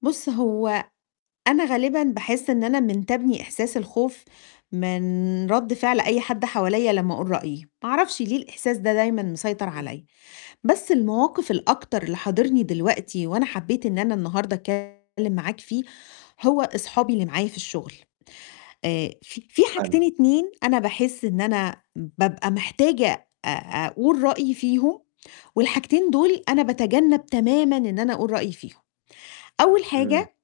بُص هو أنا غالبًا باحِسّ إن أنا منتابني إحساس الخوف، من رد فعل أي حد حواليّا لمّا أقول رأيي، ما أعرفش ليه الإحساس ده دايمًا مسيطر امم. عليّا، بس المواقف الأكتر اللي حاضرني دلوقتي، وأنا حبيت إن أنا النهارده أتكلِّم معاك فيه هو أصحابي اللي معايا في الشُّغل، آآ في في حاجتين فاههمِك. 2 أنا باحِسّ إن أنا بابقى محتاجة أ أقول رأيي فيهم، والحاجتين دول أنا باتجنب تمامًا إن أنا أقول رأيي فيهم، أول امم. حاجة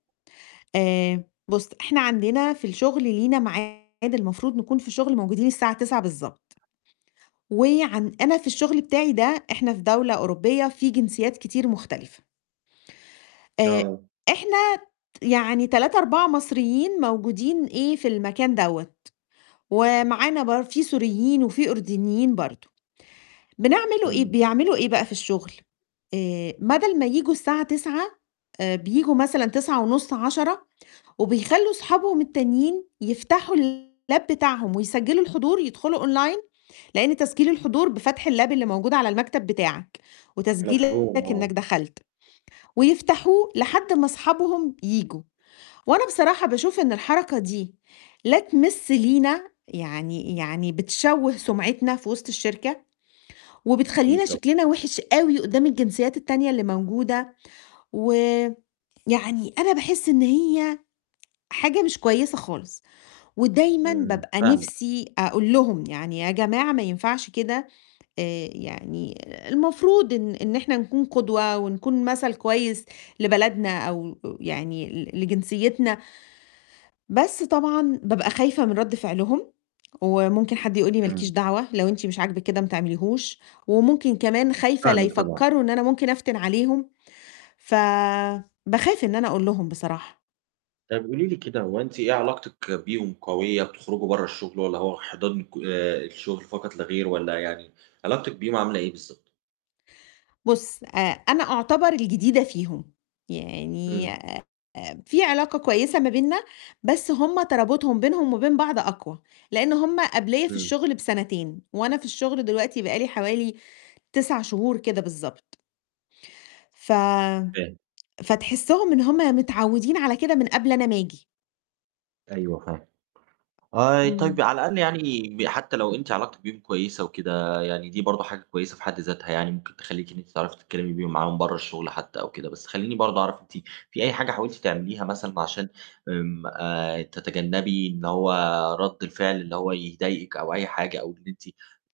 آآ بُص إحنا عندنا في الشُّغل لينا معاد المفروض نكون في الشُّغل موجودين الساعة 09:00 بالضبط، وعن أنا في الشُّغل بتاعي ده إحنا في دولة أوروبية في جنسيات كتير مختلفة. آآ آه. إحنا ت يعني 3، 4 مصريين موجودين إيه في المكان دوّة، ومعانا بر في سوريين وفي أردنيين برضه، بنعمل إيه امم. بيعملوا إيه بقى في الشُّغل؟ آآ بدل ما ييجوا الساعة 09:00 آآ بييجوا مثلًا 09:30 10:00 وبيخلّوا صحابهم التانيين يفتحوا الLab بتاعهم ويسجلوا الحضور يدخلوا Online لإن تسجيل الحضور بفتح الLab اللي موجود على المكتب بتاعك، مفهوم وتسجيلك آه. إنك دخلت، ويفتحوه لحد ما صحابهم ييجوا، وأنا بصراحة باشوف إن الحركة دي لا تمس لينا يعني يعني بتشوه سُمعتنا في وسط الشركة، أكيد وبتخلّينا طبعًا. شكلنا وِحِش أوي قدَّام الجنسيات التانية اللي موجودة، و يعني أنا باحِسّ إن هي حاجة مش كويسة خالص، ودايمًا امم، بابقى فاهمِك. نفسي أقول لهم يعني يا جماعة ما ينفعش كده. آآ يعني المفروض إن إن إحنا نكون قدوة ونكون مثل كويس لبلدنا، أو آآ يعني ل لجنسيتنا. بس طبعًا بابقى خايفة من رد فعلهم، وممكن حد يقول لي، ما لكيش امم. دعوة، لو أنتِ مش عاجبِك كده ما تعمليهوش. وممكن كمان خايفة لا فاهمِك طبعًا. يفكروا إن أنا ممكن أفتن عليهم، ف باخاف إن أنا أقول لهم بصراحة. طب قولي لي كده، هو أنتِ إيه علاقتِك بيهم قوية بتخرجوا برَّا الشُّغل، والّا هو حِضَر آآ الشُّغل فقط لا غير والّا يعني علاقتِك بيهم عاملة إيه بالضبط؟ بُص آآ أنا أعُتبر الجديدة فيهم، يعني امم. آآ في علاقة كويسة ما بيننا، بس هُم ترابُطهم بينهم وبين بعض أقوى، لإن هُم قبليّا في امم. الشُّغل بسنتين، وأنا في الشُّغل دلوقتي بقالي حوالي 9 شهور كده بالضبط. ف فاهم. فتحسهم إن هُم متعودين على كده من قبل أنا ما أجي. أيوه، فاهم، آآ طيب امم. على الأقل يعني حتى لو أنتِ علاقتِك بيهم كويسة وكده، يعني دي برضه حاجة كويسة في حد ذاتها، يعني ممكن تخلّيكِ إن أنتِ تعرفي تتكلِّمي بيهم معاهم برَّا الشُّغل حتى أو كده، بس خلّيني برضه أعرف أنتِ في أي حاجة حاولتِ تعمليها مثلًا عشان آمم آآ تتجنبي إن هو رد الفِعل اللي هو يضايقِك أو أي حاجة، أو إن أنتِ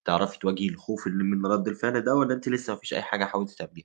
تعرفي تواجهي الخوف من من رَدّ الفِعل ده، والّا أنتِ لسه ما فيش أي حاجة حاولتِ تعمليها؟